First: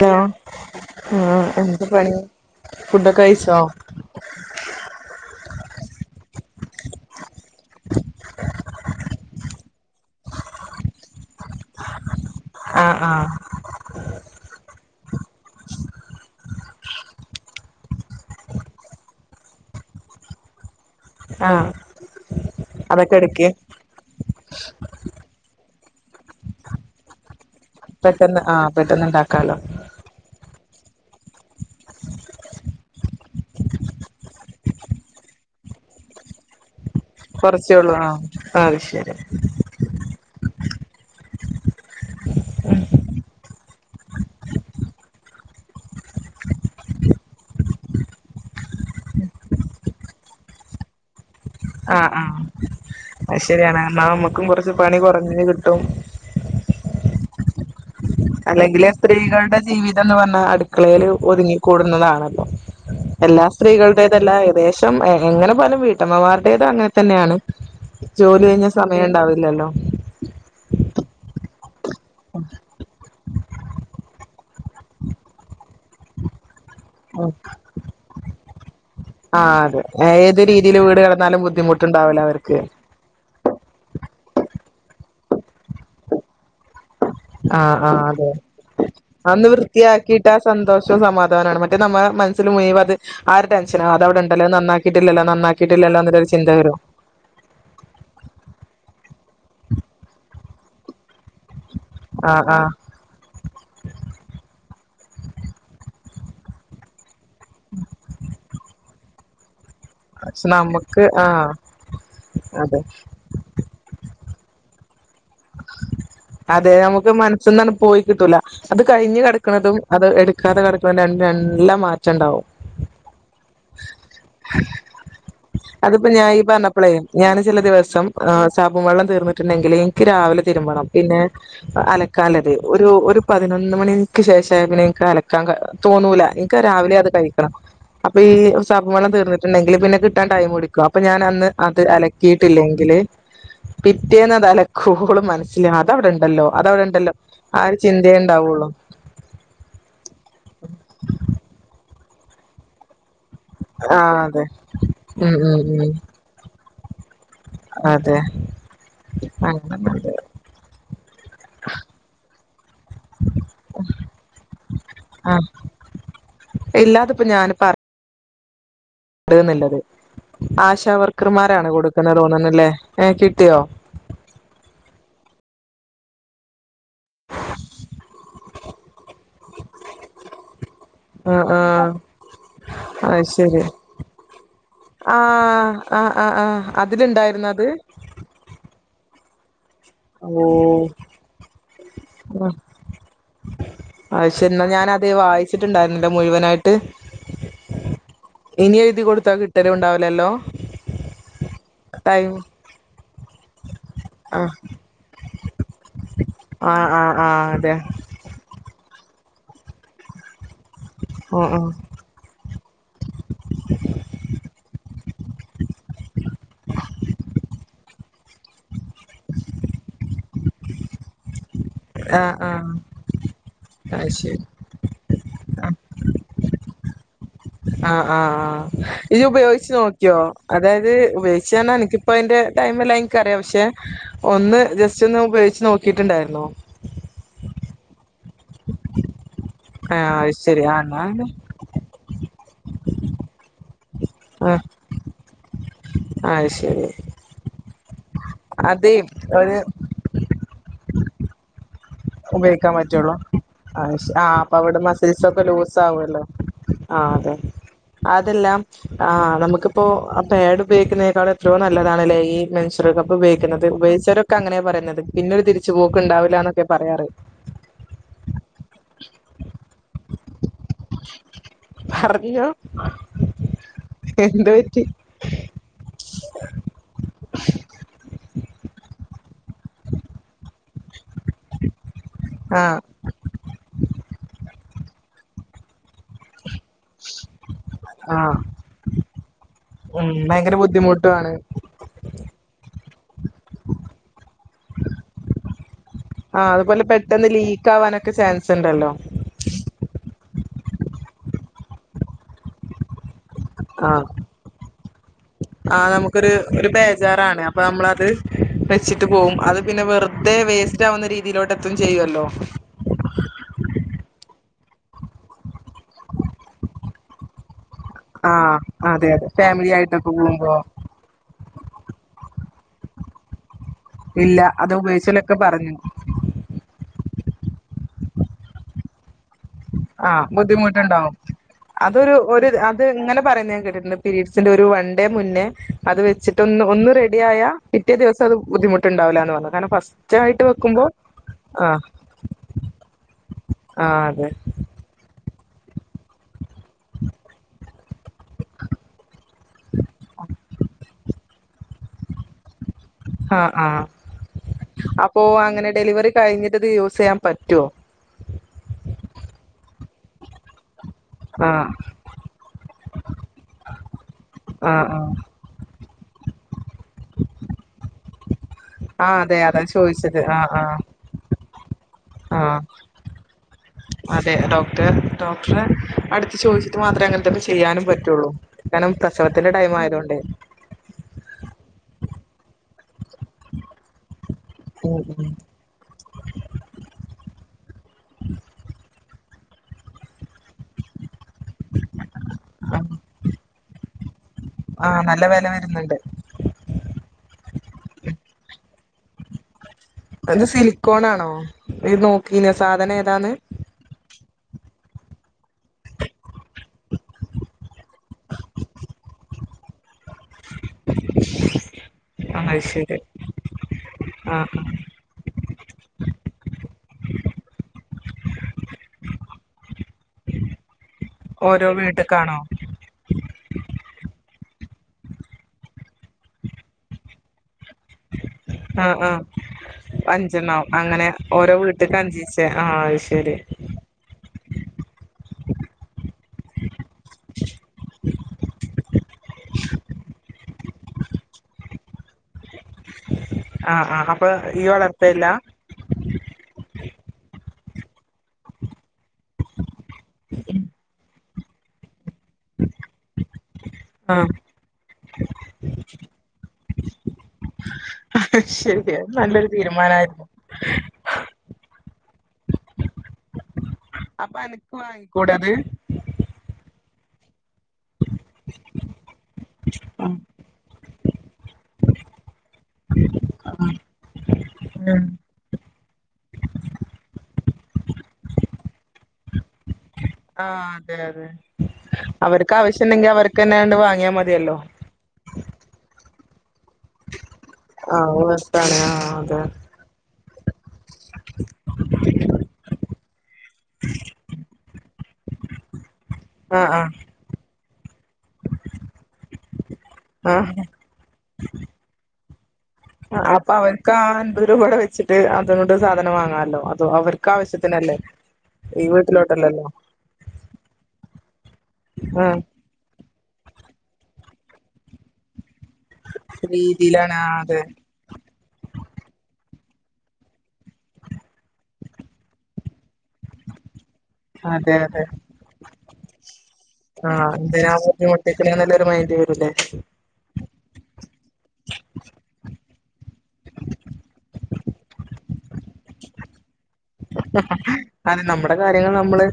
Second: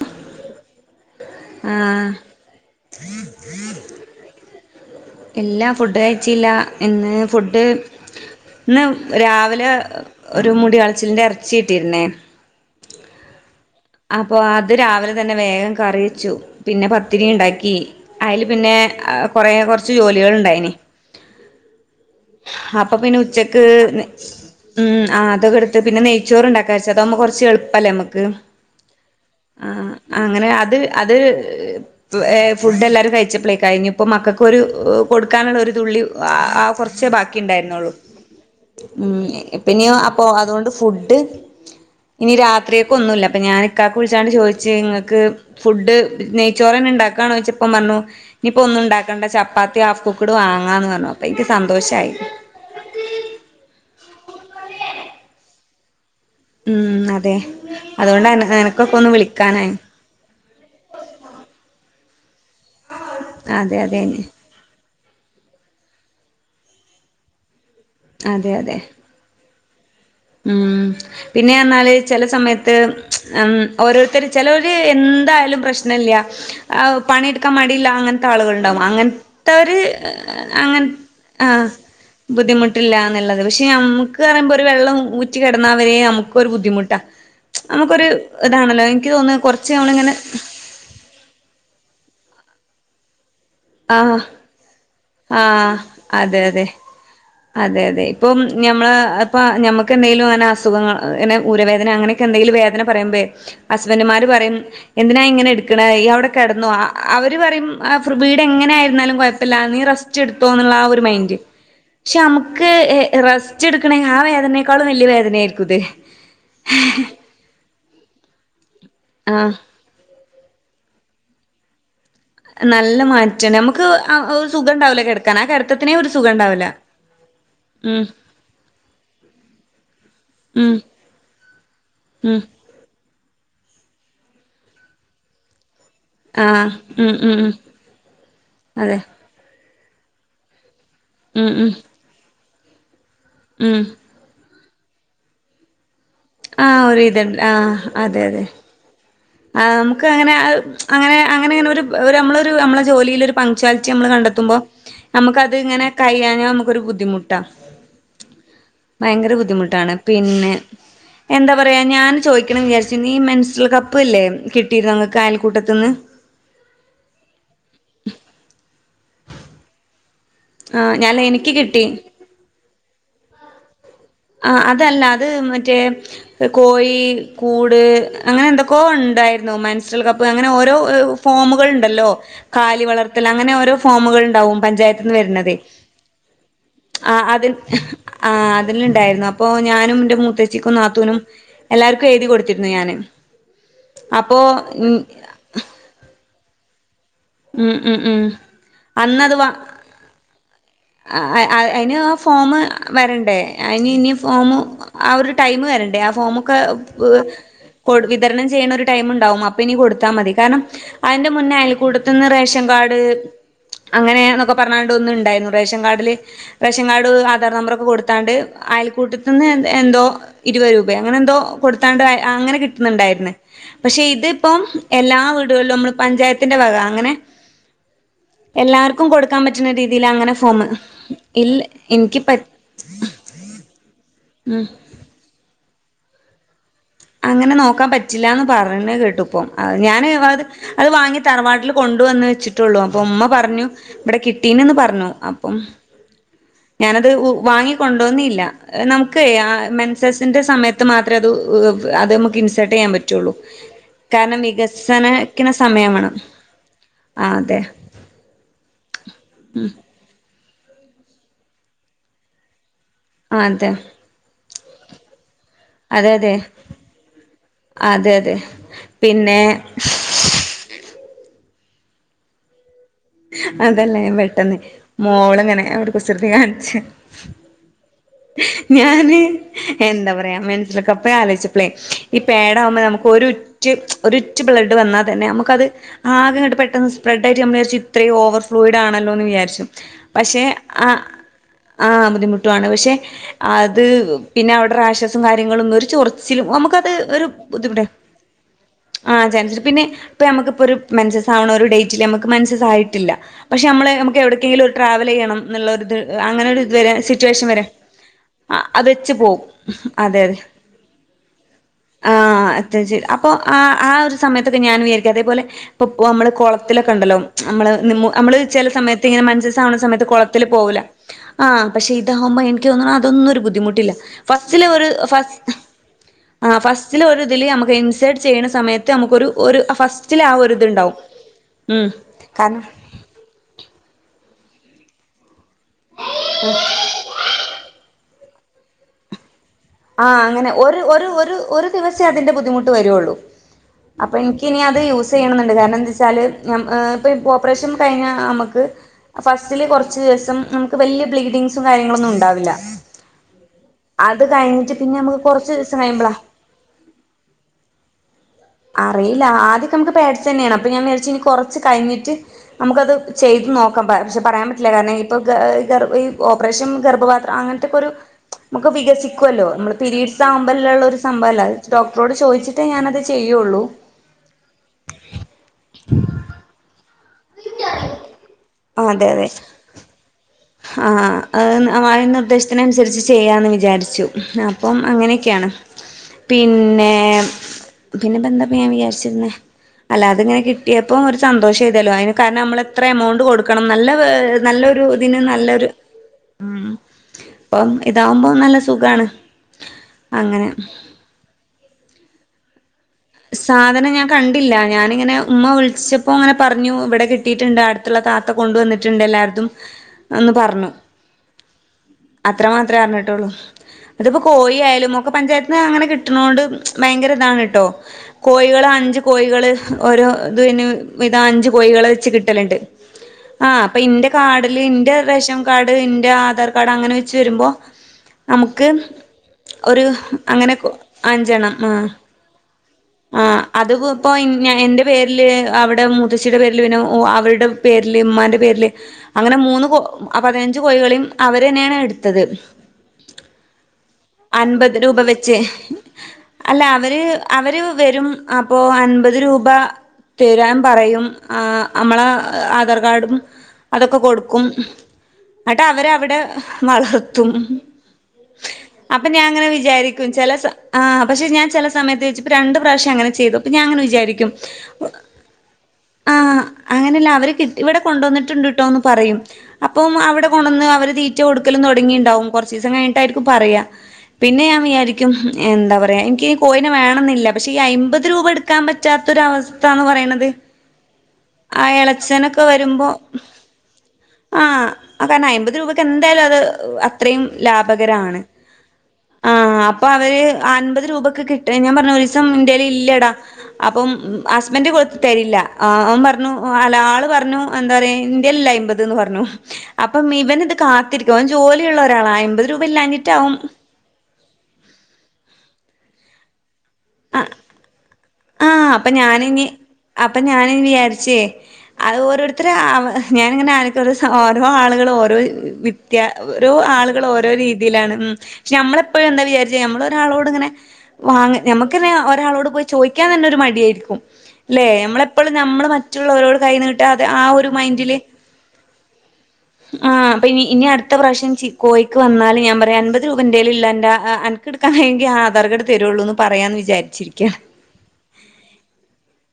Hello ആ എന്ത ആഹ് പണി ഫുഡൊക്കെ കഴിച്ചോ? ഇല്ലാ ഫുഡ് കഴിച്ചില്ല ഇന്ന് ഫുഡ് ഇന്ന് രാവിലെ ഒരു മുഡ്യാൾച്ചിന്റെറച്ചി കിട്ടിര്ന്നെ ആഹ് ആഹ് അപ്പൊ അത് രാവിലെതന്നെ വേഗം കറിവെച്ചു പിന്നെ പത്തിരിണ്ടാക്കി. അയില് പിന്നെ കൊറെ കൊറച്ച് ജോലികള്ണ്ടായിനി ആഹ് അതൊക്കെ അപ്പപിന്നെ എടുക്ക് ഉച്ചക്ക് ഇ ഉം ആ അതൊക്കെട്ത്ത് പിന്നെ നെയ്ച്ചോറ്ണ്ടാക്ക വിചാര്ച്ച് അതാവുമ്പോ കൊറച്ച് എളു പെട്ടെന്ന് ആ പെട്ടെന്ന്ണ്ടാക്ക ആഹ് അങ്ങനെ അത് അത് ഹ്. ഫുഡെല്ലാരും കഴിച്ചപ്പളെ കഴിഞ്ഞപ്പ മക്കക്ക് ഒരു കൊടുക്കാന്ള്ള ഒരു തുള്ളി ആ കൊറ ച്ചെ ബാക്കിണ്ടായിരുന്നൊള്ളൂ കൊറച്ചേള്ളൂ ആഹ് അത് ശരി ഉം പിന്നിം അപ്പോ അതോണ്ട് ഫുഡ് ഇനി രാത്രിക്കോക്കെ ഒന്നുല്ല. പ്പ ഞാനിക്കാക്ക് വിൾച്ചാണ്ട് ചോയ്ച്ച് ഇങ്ങക്ക് ഫുഡ് ന്നെയ്ച്ചോറെന്നെ ഇണ്ടാക്കാന്നോയ്ച്ചപ്പം പർഞ്ഞു. ഇഞ്ഞിപ്പോന്നു ണ്ടാക്കണ്ട ചപ്പാത്തി ഹാഫ് കുക്ക്ട് വാങ്ങാന്ന് പറഞ്ഞു അപ്പൊ എനിക്ക് ആഹ് സന്തോഷായി ആഹ് അഹ് ശെരിയാണ് ന്നാ ന്നമ്മുക്കും കൊറച്ച് പണി കൊറഞ്ഞത് കിട്ടും ഉം അതെ അതോണ്ട് അൻ അനക്കൊക്കോന്ന് വിളിക്കാനായി ഇതെന്ന് പറഞ്ഞാൽ അട്ക്ക്ളെല് ഒതുങ്ങിക്കൂടുന്നതാണല്ലോ എല്ലാ അതെ അതെ സ്ത്രീകളുടെതല്ല ഏകദേശ് തും എങ്ങനെ പോയലും വീട്ടമ്മമാരുടേത് അങ്ങൻ തന്നെയാണ് ജോലി അതെ കഴിഞ്ഞാ അതെ സമയണ്ടാവില്ലല്ലോ. ഉം. പിന്നെ അർണാല് ചെല സമയത്ത് ഉം ഓരോര്ത്തര് ചെലോര് എന്തായാലും പ്രശ് ണല്ല്യ അയ് പണി ഉം ഇട്ക്കാൻ മടില്ലാ അങ്ങൻ ത്ത ആളുകള്ണ്ടാവും ആഹ് അങ്ങൻത്തോര് അതെ ഏത് രീതിയില് അങ്ങൻ വീട് കിടന്നാലും ആഹ് ബുദ്ധിമുട്ടുണ്ടാവൂല അവർക്ക് ബുദ്ധിമുട്ടില്ലന്ന്ള്ളെയ്. പഷെ ഞമക്ക് അറിമ്പോ ഒര് വെള്ളം ഊറ്റി കെടന്നാ വേം ഞമക്കൊര് ബുദ്ധിമുട്ടാ. ആഹ് ആഹ് നമുക്കൊരു അതെ ഇതാണല്ലോ എനിക്ക് തോന്നുന്നു അന്ന് കൊറച്ച് നമ്മളിങ്ങനെ വൃത്തിയാക്കിട്ട് ആഹ് സന്തോഷ് റ്റവും സമാധാനാണ് മറ്റേ ന്നമ്മളെ മനസ്സില് മുഴുവത്. ആഹ് ഒര് ടെൻഷനാ ആഹ് അതവ്ടെണ്ടല്ലോ അഹ് ന്നന്നാക്കിട്ടില്ലല്ലോ ആഹ് നന്നാക്കിയിട്ടില്ലല്ലോ ന്ന്ള്ളോര് അതെ ചിന്ത അതെ വെരും. അതെ അതെ ഇപ്പോം ഞമ്മള ഇപ്പ ഞമ്മക്ക് എന്തെലും അങ്ങനെ അസുഖങ്ങ ങ്ങെനെ ഊരവേദന അങ്ങനെക് ആഹ് ക്കെന്തെങ്ക്ലും ആഹ് വേദന പറയ്മ്പേയ് അസ്ബെന്റെമാര് പറിം എന്തിനാ ഇങ്ങനെ ഇട്ക്ക്ണെ ഈ ഔടെ കെടന്നോ അ അവര് പറിം അ ഫ്രീബെടെങ്ങനെ ങ്ങെനെര്ന്നാലും കൊയപ്പല്ല ന്നി പക്ഷെ റസ്റ്റ്‌ട്ത്തോന്ന്ള്ള ആഹ് നമുക്ക് ഒരുമെയിൻഡ് ആഹ് ഷെ അംക്ക് അതെ എഹ് റെസ് ജ്ജ്ട്ക്ക്ണി ആ വേദനെക്കാളും വല്ല്യേ വേദനെ അതെ നമ്ക്ക് മനസ്സ്ന്നട് പോയി ക്ട്ടൂല അത് കഴ്ഞ്ഞ് ആഹ് കടക്കണ്തും അത് എടുക്കാതെ കടക്കുന്നതും രണ്ടും രല്ലാ മാറ്റ ണ്ടാവും നല്ല മാറ്റണ് നമ്ക്ക് അ ഒരു സുഖ ണ്ടാവൂല്ല കെട്ക്കാൻ ആ കെട്ത്തത്തിനേ ഒരു സുഖ ണ്ടാവൂല്ല. ഞാന് ചെല ദിവസം സാപ്പും വെള്ളം തീർന്നിട്ടുണ്ടെങ്കില് ഇൻക്ക് രാ വിലെ ഉം തിര്മ്പണം പിന്നെ ഉം അലക്കാലത് ഒരു ഒര് പതിനൊന്ന് മണിക്ക് ശേഷായ പിന്നെ ഇൻക്ക് അലക്കാൻ ക തോന്നൂല ഇൻക്ക് ആഹ് രാവിലെ അത് ഉം ഉം ഉം കഴിക്കണം അപ്പൊ ഈ സാപ്പ് അതെ വളം തീർന്ന്ട്ട്ണ്ടെങ്കിൽ പിന്നെ കിട്ടാൻ ടൈം പിടി അപ്പൊ ഉം ഞാനന്ന് ഉം അത് അലക്കിയിട്ടില്ലെങ്കില് ഉം പിറ്റേന്നത് അലക്കോളം മനസ്സില് അത് അവ്ടെണ്ടല്ലോ ആ അത് ഒരു അവ്ടെണ്ടല്ലോ ഇതുണ്ട് ആഹ് ഒര് ചിന്തെണ്ടാവൊള്ളു ആഹ് ന്നമുക്ക് അങ്ങനെ അഹ് അങ്ങനെ അങ്ങനെ അങ്ങനോര് ഒര് അമ്മളോരു അമ്മളെ ജോലിയിലോര് പങ്ച്വലിറ്റി ആ ന്നമ്മൾ അതെ കണ്ടെത്ത്മ്പോ ഉം ന്നമക്കത് ഉം ഇങ്ങനെ ഉം കയ്യയ്ഞ ഞമുക്കൊരു ബുദ്ധിമുട്ടാ അതെ ഭയങ്കര ബുദ്ധിമുട്ടാണ് അങ്ങനെ പിന്നെ എന്താ പറയ ഞാൻ ചോയ്ക്കണംന്ന് വിചാര്ചീന്ന് ഈ മെൻസറൽ കപ്പ്ല്ലേ കിട്ടിയ്ര്ന്നോ ഇങ്ങക്ക് അയൽക്കൂട്ടത്ത്ന്ന് ഇല്ലാ അത്പ്പൊ ഞാന് പർ ട്ട് ന്നില്ലത് ആ ഞാൻ എനിക്ക് ആശാവർക്കർമാരാണ് കിട്ടി കൊട്ക്ക്ന്നെ തോന്ന്ണ്ലെ ഏഹ് കിട്ട്യോ ആഹ് അതല്ല അത് മറ്റേ കോഴി കൂട് അങ്ങനെ എന്തൊക്കോ ഇണ്ടായിര്ന്നു മൻസ് സ്വറൽ കപ്പ് അങ്ങനെ ഓരോ ആ ആ ഫോമുകൾ ഇണ്ടല്ലോ കാലി അത് വളർത്തൽ അങ്ങനെ ശരി ഓരോ ഫോമുകൾണ്ടാവും പാഞ്ചയത് ന്ന് ആ വെര്നത് ആ ആ ആ ആഹ് അതിലുണ്ടായിരുന്ന അതിൽ അത് ആഹ് അതില്ണ്ടായ്ര്ന്നു അപ്പൊ ഞാനും ന്റെ ഓ മൂത്തച്ഛിക്കും ന്നാത്തൂനും എല്ലാര്ക്കും എഴ്തി കൊട്ത്തിര്ന്നു ഞാന് അപ്പൊ ഇം ച്ച്ട്ട് ഇണ്ടായ്ര്ന്നില മുഴുവനായ് ട്ട് ഉം ഉം ഇനി എഴ്തി കൊട്ത്താ അന്നത് വാ കിട്ടലു ഇണ്ടാവൂലല്ലോ. അ അയ് അ അയ്ന് ഫോമ് വരണ്ടേ അയ്ന് ഇനി ആ ഫോമ് ആ ഒര് ടൈമ് വരണ്ടേ ആഹ് ഫോമൊക്കെ ആ ആ എഹ് ആ അതെ കൊട് വിതരണം ചെയ്യണ ഒരു ടൈം ഉണ്ടാവും അപ്പൊ ഇനി കൊടുത്താ മതി. കാരണം അയിന്റെ ഓ മുന്നേ ഓ അയൽക്കൂട്ട ത്ത്ന്ന് റേഷൻ കാഡ് അങ്ങനെ ന്നൊക്കെ പർഞ്ഞാണ്ട് ഒന്ന് ഇണ്ടായിന്നു. റേഷൻ കാർഡില് റേഷൻ കാർഡ് ആധാർ നമ്പറൊക്കെ കൊടുത്താണ്ട് അയൽക്കൂട്ടത്ത്ന്ന് എ എന്തോ ഇരുപത് രൂപെ അങ്ങനെ എന്തോ കൊടുത്താണ്ട് ആ ആ അങ്ങനെ കിട്ട്ന്ന്ണ്ടായിര്ന്ന്. പക്ഷെ അത് ശരി ഇതിപ്പം എല്ലാ വീടുകളിലും നമ്മള് പഞ്ചായത്തിന്റെ വക. അങ്ങനെ ആഹ് ആഹ്. എല്ലാവർക്കും ഇജ്ജ് കൊടുക്കാൻ ഉപയോഗിച്ച് പറ്റുന്ന രീതിയിൽ നോക്കിയോ? അങ്ങനെ ഫോമ് അതായത് ഉപയോഗിച്ചാ ഇല്ല പർഞാ എനിക്കിപ്പോ എനിക്ക് പ അതിന്റെ ടൈമല്ലാ ഇൻക്കറിയാ. പക്ഷെ ഒന്ന് ജ ജെസ്റ്റ് ഒന്ന് ഉപയോഗിച്ച് നോക്കിയിട്ടുണ്ടായിന്നോ. അങ്ങനെ നോക്കാൻ പറ്റില്ലാന്ന് പറ് ണെ കേട്ടു ഇപ്പം. ഞാൻ ആഹ് അത് ശരി ആ അത് എന്നാ വാങ്ങി തറവാട്ട്ല് കൊണ്ടുവന്ന് വെച്ചിട്ടൊള്ളൂ. അപ്പം ഉമ്മ പറഞ്ഞു, ഇബടെ കിട്ടീന് ന്ന് പറഞ്ഞു അപ്പം അഹ് ശ് ഞാനത് വാങ്ങി കൊണ്ടോന്നില്ല. അതേ നമുക്കേ ഒരു മെൻ സസിന്റെ സമയത്ത് മാത്രേ അത് അത് നമുക്ക് ഇൻസർട്ട് ഉപയോഗിക്കാൻ ചെയ്യാൻ പറ്റുള്ളൂ പറ്റൊള്ളു. ആഹ് ശ ആഹ് കാരണം അപ്പൊ അവിടെ മസിൽസ് ഒക്കെ വികസനക്ക്ണെ ലൂസ് സമയം വാണം. ആവുമല്ലോ ആഹ് അതെ. അതെല്ലാം ആഹ് നമുക്കിപ്പോ പേഡ് ഉപയോഗിക്ക്ന്നേ ക്കാളും എത്രയോ നല്ലതാണ് ല്ലേ മെൻസ്റൽ കപ് പ് ആ ഉപയോഗിക്ണത്. അതെ ഉപയോഗിച്ചോരൊക്കെ അങ്ങനെ പറയുന്നത് പിന്നൊരു തിരിച്ചു അതെ അതെ പോക്ക്ണ്ടാവില്ലാന്നൊക്കെ അതെ അതെ. പിന്നെ പർഞ്ഞോ അതല്ല ഞാൻ പെട്ടെന്നെ മോള് ഇങ്ങനെ ഒര് കുസൃതി കാണ്ച്ച്. ഞാന് എന്താ പറയാ മെൻസ്ട്രൽ കപ്പ് ആലോയിച്ചപ്പളെ ഈ ആഹ് പേഡാവുമ്പ നമു ഒരുറ്റ് ഒരുറ്റ് ബ്ലഡ് വന്നാ തന്നെ നമുക്കത് ആകെ ഇങ്ങട്ട് പെട്ടെന്ന് സ്പ്രെഡായിട്ട് നമ്മള് വിചാര്ച്ചു ഇത്രയും ആഹ് ഓവർ ഫ്ലോയിഡ് ആണല്ലോന്ന് വിചാര്ച്ചും. ഉം പക്ഷെ ഭയങ്കര ആ ബുദ്ധിമുട്ടും ആണ് ആഹ് ബുദ്ധിമുട്ടു ആണ് പക്ഷെ അത് പിന്നെ അവടെ റാഷസും കാര്യങ്ങളും ഒര് ചൊറ് ച്ചിലും ആഹ് അതുപോലെ നമുക്കത് ഒരു പെട്ടെന്ന് ലീക്ക് ബുദ്ധിമുട്ട് ആവാനൊക്കെ ചാൻസ് ഉണ്ടല്ലോ ആഹ് [unintelligible] പിന്നെ ഇപ്പ നമക്കിപ്പൊ ഒരു മെൻസസ് ആവ്ണൊരു ഡേറ്റില് നമുക്ക് മൻസസായിട്ടില്ല. പക്ഷെ നമ്മള് ആഹ് നമുക്ക് എവിടക്കെങ്കിലും ഒരു ട്രാവൽ ചെയ്യണം ആ ന്നുള്ളൊര് ത് നമുക്കൊരു ഒരു അങ്ങനൊര്ത് വരാ ബേജാറാണ് സിറ്റുവേഷൻ അപ്പൊ വരാ. നമ്മളത് വെച്ചിട്ട് പോവും. അത് പിന്നെ വെറുതെ അതെ വേസ്റ്റ് ആവുന്ന രീതിയിലോട്ടെത്തും ചെയ്യൊല്ലോ. ത്തും ചെയ്ത് അപ്പൊ ആ ആ ഒരു സമയത്തൊക്കെ ഞാൻ വിചാരിക്കാ. അതേപോലെ ഇപ്പൊ നമ്മള് കുളത്തിലൊക്കെണ്ടല്ലോ നമ്മള് നു നമ്മള് ആഹ് ചെല സമയത്ത് അതെ ഇങ്ങനെ അതെ മൻസസ് ഫാമിലി ആവ്ണ സമയത്ത് ആയിട്ടൊക്കെ കുളത്തില് പോകുമ്പോ പോവൂല്ല. ആഹ് പക്ഷേ ഇതാവുമ്പോ എനിക്ക് തോന്ന്ണു അതൊന്നും ഒരു ബുദ്ധിമുട്ടില്ല. ഇല്ല ഫസ്റ്റില് അത് ഒരു ഫസ് ഉപയോഗിച്ചലൊക്കെ പറഞ്ഞു ആഹ് ഫസ്റ്റില് ഒരു ഇതില് നമുക്ക് ഇൻസെർട്ട് ചെയ്യണെ സമയ ത്ത് നമുക്കൊരു ഒരു ആഹ് ഫസ്റ്റിലാ ഒര് ഇത്ണ്ടാവും. ബുദ്ധിമുട്ടുണ്ടാവും ഉം അതൊരു ഒരു കാരണം, അത് ഇങ്ങനെ പറയുന്ന ഞാൻ കേട്ടിട്ട്ണ്ട്. പീരീഡ്സിന്റെ ഒരു വൺ ഡേ മുന്നേ അത് വെച്ചിട്ടൊന്ന് ഒന്ന് റെഡിയായാ പിറ്റേ ദിവസം അത് ബുദ്ധിമുട്ടുണ്ടാവുല്ലാന്ന് പർഞ്. കാരണം ഫസ് ആഹ് അങ്ങനെ ഒരു ഒരു ഒരു ദിവസേ അതിൻ്റെ ബുദ്ധിമുട്ട് വരോള്ളൂ. ആഹ് അപ്പൊ അതെ ഇൻക്കിനി അത് യൂസ് ചെയ്യണം ന്ന്ണ്ട് കാരണം എന്താച്ചാല് ഞം ഏഹ് മക് ഓപ്പറേഷൻ കഴിഞ്ഞാ നമക്ക്, ഫസ്റ്റില് കുറച്ചു ദിവസം നമുക്ക് വലിയ ബ്ലീഡിംഗ്സും കാര്യങ്ങളൊന്നും ഉണ്ടാവില്ല. ആഹ് ആഹ് അത് കഴിഞ്ഞിട്ട് പിന്നെ നമുക്ക് അപ്പോ കുറച്ച് അങ്ങനെ ദിവസം ഡെലിവറി കഴിയുമ്പളാ കഴിഞ്ഞിട്ട്ത് യൂസ് ചെയ്യാൻ പറ്റോ? അറീല്ല. ആദ്യൊക്കെ നമക്ക് പേഡ്സെന്നേണ്. അപ്പൊ ഞാൻ വിചാരിച്ച് ഇനി കൊറച്ച് ആഹ് കഴിഞ്ഞിട്ട് നമുക്കത് ചെയ്ത് നോക്കാം. പ പക്ഷെ പറയാൻ പറ്റില്ല. ആഹ് കാരണം ആഹ് ഇപ്പോ ഗ ഗർ ഈ ഓപ്പറേഷൻ ഗർഭപാത്രം അങ്ങനത്തൊക്കെ ഒരു നമുക്ക് ആ അതെ വികസിക്കുവല്ലോ അതാ നമ്മള് ചോദിച്ചത് പിരീഡ്സ് ആ ആ ആവുമ്പോല്ലള്ള ഒരു സംഭവമല്ല ഡോക്ടറോട് ആ ചോദിച്ചിട്ട് ഞാനത്. ഹലോ? അതെ ഡോക്ടർ ഡോക്ടർ അടുത്ത് ചോദിച്ചിട്ട് മാത്രേ അങ്ങനെ ചെയ്യാനും പറ്റുള്ളൂ കാരണം പ്രസവത്തിന്റെ ടൈം ആയതൊണ്ട്. ആ അമായായ നിർദ്ദേശത്തിന് അനുസരിച്ച് ചെയ്യാന്ന് വിചാരിച്ചു. ആഹ അപ്പം ഉം ഉം അങ്ങനെയൊക്കെയാണ്. പിന്നെ പിന്നെ എന്താപ്പ ഞാൻ വിചാരിച്ചിരുന്നേ അല്ലാ അതി ഇങ്ങനെ കി എപ്പം ഒരു സന്തോഷം ചെയ്തല്ലോ അതിന് കാരണം നമ്മൾ ആ എത്ര എമൗണ്ട് കൊടുക്കണം. നല്ല നല്ലൊരു ആ നല്ല [unintelligible] വില നല്ലരു വരുന്നുണ്ട് ഉ അപ്പം ഇതാവുമ്പോ നല്ല സുഖാണ്. അത് അങ്ങനെ സിലിക്കോൺ ആണോ ഇയ് നോക്കീന്യാ സാധനേതാന്ന്? സാധനം ഞാൻ കണ്ടില്ല ഞാനിങ്ങനെ ഉമ്മ വിളിച്ചപ്പം ഇങ്ങനെ പറഞ്ഞു ഇവടെ കിട്ടീട്ട്ണ്ട്. അടു ത്ത്ള്ള താത്ത കൊണ്ടുവന്നിട്ടുണ്ട് എല്ലാര്തും [inaudible] എന്ന് പർഞ്ഞു ആ അത്ര അത് മാത്രെ ശരി അറിഞ്ഞിട്ടുള്ളൂ അതിപ്പം ആ കോയി ആ. ആയാലും ഒക്കെ പഞ്ചായ ത്ത്ന്ന് അങ്ങനെ കിട്ട്ണോണ്ട് ഭയങ്കര ഇതാണ് ട്ടോ കോയ്കള് അഞ്ച് കോയ്കള് ഓരോ ഇതിന് ഇതാ അഞ്ച് ഓരോ കോയ്കള വെച്ച് വീട്ടക്കാണോ കിട്ടല്ണ്ട് ആഹ അപ്പം ഇന്റെ കാർഡില് ഇന്റെ റേഷൻ കാർഡ് ഇന്റെ ആധാർ കാർഡ് അങ്ങനെ വെച്ച് വരുമ്പം നമുക്ക് ആ ആ ഒരു അങ്ങനെ അഞ്ചെണ്ണം ആഹ. തെ ആഹ അയ് ആഹ അത്കും പ്പൊ എന്റെ പേരില്, അവടെ മുത്തച്ചിയുടെ പേരില്, പിന്നെ അവളുടെ പേരില്, ഉമ്മാന്റെ പേരില്, അങ്ങനെ മൂന്ന് കോ പതിനഞ്ച് കോഴികളിം അവരന്നൊണ് ഇട്ത്തത്. ആ ആ അപ്പൊ ഈ അൻപത് രൂപ വളർത്തല്ല വെച്ച് അല്ല അവര് അവര് വരും അപ്പോ അൻപത് രൂപ തരാൻ പറയും. ആഹ അമ്മളെ ആധാർ കാർഡും കാഡൊക്കെ ആ കൊടുക്കും ന്നട്ട് അവരവടെ വളർ ത്തും ശരി അപ്പം അത് ഞാൻ ഇങ്ങനെ നല്ലൊരു വിചാരിക്കും തീരുമാനമായിരുന്നു ചെല സ ആഹ പക്ഷെ ഞാൻ ചെലസമയത്ത് വിചാരിച്ചും ഇപ്പം രണ്ട് പ്രാവശ്യം അങ്ങനെ ചെയ്തു. അപ്പം ഞാൻ ഇങ്ങനെ വിചാ വിചരിക്കും അപ്പൊ അനക്ക് വാങ്ങിക്കൂടെ അത് ആഹ അങ്ങനെയല്ല അവര് കിട്ടി ഇവടെ കൊണ്ടന്ന് ട്ട്ണ്ട്ട്ടോന്ന് പറയും. അപ്പം ഉം അവടെ കൊണ്ടന്ന് അവര് തീറ്റ കൊടുക്കലും തൊടങ്ങീണ്ടാവും കൊറച്ചീസം കയ്ഞ്ഞിട്ടായിരിക്കും പറയാ. പിന്നെ ഞാൻ വിചാരിയ്ക്കും എന്താ പറയാ ഇൻക്ക് ഈ കോയിനെ വേണെന്നില്ല. പക്ഷെ ഈ അയ്പത് രൂപ ഇട്ക്കാൻ പറ്റാത്തൊരവസ്ഥ എന്ന് പറയ്ണ ത് ആ അതെ അതെ ആഹ എളച്ചനൊക്കെ അവർക്ക് ആവശ്യം വരുമ്പം ഉണ്ടെങ്കി അവർക്ക് തന്നെണ്ട് വാങ്ങിയാ മതിയല്ലോ ആഹ അഹ കാരണം അയ്പത് രൂപക്ക് എന്തായാലും അത് അത്രയും ആ ലാഭകരാണ്. വസ്താണ് ആ അതെ ആഹ അപ്പം അവര് അൻപത് രൂപക്ക് കിട്ട ഞാൻ പറഞ്ഞ് ഒരീസ ഇൻ്റെല്ലടാ അപ്പം ഹസ്ബന്ഡ് കൊടുത്ത് തരില്ല ആഹ ഓൻ പറഞ്ഞു ആ അല്ല ആ ആള് പറഞ്ഞു എന്താ പറയാ ഇൻ്റേല്ല അയ്പത് ന്ന് പറഞ്ഞു. അപ്പം ആ ഇവന് ഇത് കാത്തിരിക്ക ഓൻ ജോലിയുള്ള ഒരാളാ. അയ്പത് അഹ അപ്പം അവൻക്ക് ആഹ അൻപത് രൂപ അവുടെ വെച്ചിട്ട് അതും കൊണ്ട് സാധനം വാങ്ങാല്ലോ. ല്ലൊ അവർക്ക് ആവശ്യത്തിനല്ലേ? ഈ അപ്പം ഞാന് ഇഞ്ഞ് വീട്ടിലോട്ടല്ലല്ലോ അപ്പം ഞാനിഞ്ഞ് വിചാരിച്ചേ അത് ആ ഓരോരുത്തരെ അവ ഞാനിങ്ങനെ ആലോയ്ക്ക ഓരോ ആളുകളും ഓരോ വി ത്യാ ഓരോ ആളുകളും രീതിയിലാണ് ആ ഓരോ അതെ രീതിയിലാണ് ഉം പക്ഷെ നമ്മളെപ്പളും എന്താ വിചാരിച്ച ഞമ്മള് ഒരാളോട് ഇങ്ങനെ വാങ്ങ നമക്കെന്നെ ഒരാളോട് പോയി ചോയ്ക്യാൻ തന്നെ ഒര് ഒര് മടിയായിരിക്കും ല്ലെ അതെ അതെ നമ്മളെപ്പളും നമ്മള് മറ്റുള്ളവരോട് കൈ നീട്ടാതെ അഹ് ഒരു മൈൻഡില് ത്തേക്കണേ നല്ലൊരു മൈൻഡ് വരുംലെ അപ്പം ഇനി ഇനി അടുത്ത പ്രാവശ്യം ചി കോയിക്ക് വന്നാല് ഞാൻ പറയും അൻപത് രൂപ ഇൻ്റെലില്ല അനക്ക് ഇട്ക്കാൻ കയ്യൊങ്ക്യോ ആധാർ കാഡ് തരൊള്ളൂന്ന് പറയാന്ന് വിചാരി അത് നമ്മുടെ കാര്യങ്ങള് നമ്മള്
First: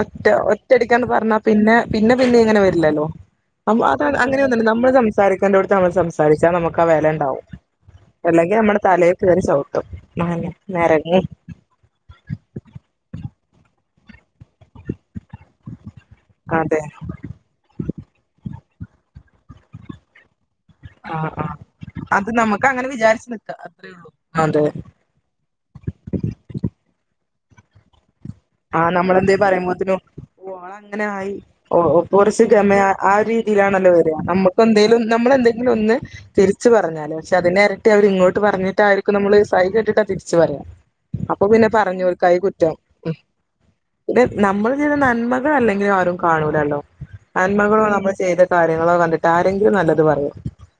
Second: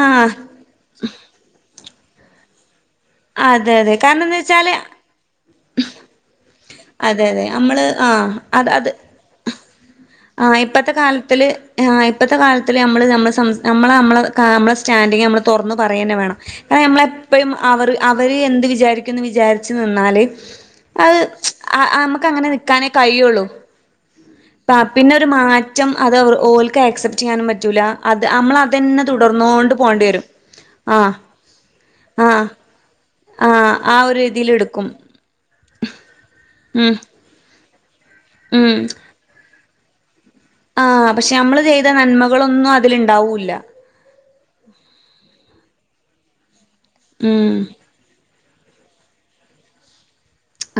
ഒറ്റ ഒ റ്റടിക്കാന്ന് പറഞ്ഞ പിന്നെ പിന്നെ പിന്നെ ഇങ്ങനെ വരില്ലല്ലോ അതെ അതെ അത കാരണം എന്താ അങ്ങനെയൊന്നുണ്ട് വെച്ചാല് നമ്മൾ സംസാരിക്കണ്ടോടുത്ത് നമ്മൾ സംസാരിച്ചാ നമുക്ക് ആ അതെ വെലണ്ടാവും അതെ നമ്മള് ആഹ് അല്ലെങ്കി അത് ഞമ്മളെ അത് തലേ കേറി ചവുട്ടും അയെന്നെ ആഹ് ഇപ്പത്തെ നെരങ്ങും കാലത്തില് ആഹ് ഇപ്പത്തെ കാലത്ത്ല് ഞമ്മള് നമ്മളെ സംസ് നമ്മള് നമ്മളെ സ്റ്റാൻഡിങ്ങ് നമ്മള് തൊറന്ന് പറയെന്നെ വേണം അത് അതെ ഞമ്മളെപ്പയും അവറ് അവര് എന്ത് വിചാരിക്കുംന്ന് വിചാരിച്ചു നിന്നാല് അത് ആഹ് ആഹ് അത് ഞമ്മക്കങ്ങനെ നമുക്ക് നിക്കാനേ അങ്ങനെ വിചാരിച്ച് കഴിയുള്ളൂ നിക്കാ അത്രേ ഉള്ളൂ അതെ പ്പ പിന്നെ ഒരു മാറ്റം അത് അവറ് ഓൽക്ക് ആക്സെപ്റ്റ് ചെയ്യാനും പറ്റൂല അത് അമ്മള ആഹ് നമ്മളെന്ത പറയുമ്പോത്തിനു ഓളങ്ങനെ ആഹ് ആയി ഓക് കുറച്ച് ആഹ് ഗമയ ആ ആഹ് രീതിയിലാണല്ലോ ആ വരക ഒരു രീതിയില് നമുക്ക് എടുക്കും എന്തെങ്കിലും നമ്മളെന്തെങ്കിലും ഒന്ന് തിരിച്ചു ഉം പറഞ്ഞാലോ പക്ഷെ അതിനിരട്ടി അവരിങ്ങോട്ട് ഉം പറഞ്ഞിട്ടാരിക്കും നമ്മള് സഹി കെട്ടിട്ട് തിരിച്ച് ആഹ് പറയുന്നത് പക്ഷെ അപ്പൊ നമ്മള് പിന്നെ ചെയ്ത പറഞ്ഞു ഓർക്കായി നന്മകളൊന്നും കുറ്റം അതിലുണ്ടാവൂല്ല ഇത് നമ്മൾ ചെയ്ത നന്മകൾ അല്ലെങ്കിലും ആരും കാണൂലല്ലോ ഉം നന്മകളോ നമ്മൾ ചെയ്ത കാര്യങ്ങളോ കണ്ടിട്ട് ആരെങ്കിലും നല്ലത് പറയോ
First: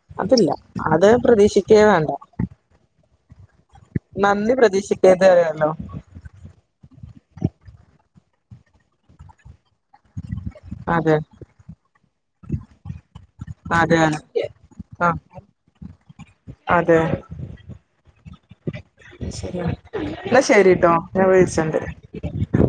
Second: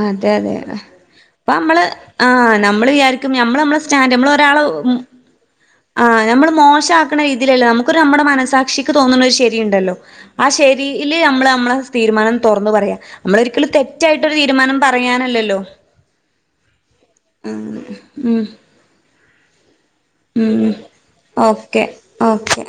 അതെ അതില്ല അതെ അത് അപ്പ പ്രതീക്ഷിക്കേ നമ്മള് വേണ്ട ആഹ് നമ്മള് വിചാ നമ്മള് നമ്മ സ്റ്റാൻഡ് നമ്മള നന്ദി ഒരാള് പ്രതീക്ഷിക്കരുത് അറിയാലോ ആഹ് നമ്മള് മോശമാക്കുന്ന രീതിയിലല്ലേ നമുക്കൊരു നമ്മുടെ മനസാക്ഷിക്ക് തോന്നുന്ന ഒരു ശരി ഉണ്ടല്ലോ ആ ശരിൽ അതെ നമ്മള് നമ്മളെ തീരുമാനം തുറന്നു പറയാ നമ്മള ഒരിക്കലും തെറ്റായിട്ട് തീരുമാനം പറയാനല്ലല്ലോ അതേ ഉം ശരി എന്നാ ഉം ശെരിട്ടോ ഞാൻ വിളിച്ചണ്ട് ഓക്കെ ഓക്കെ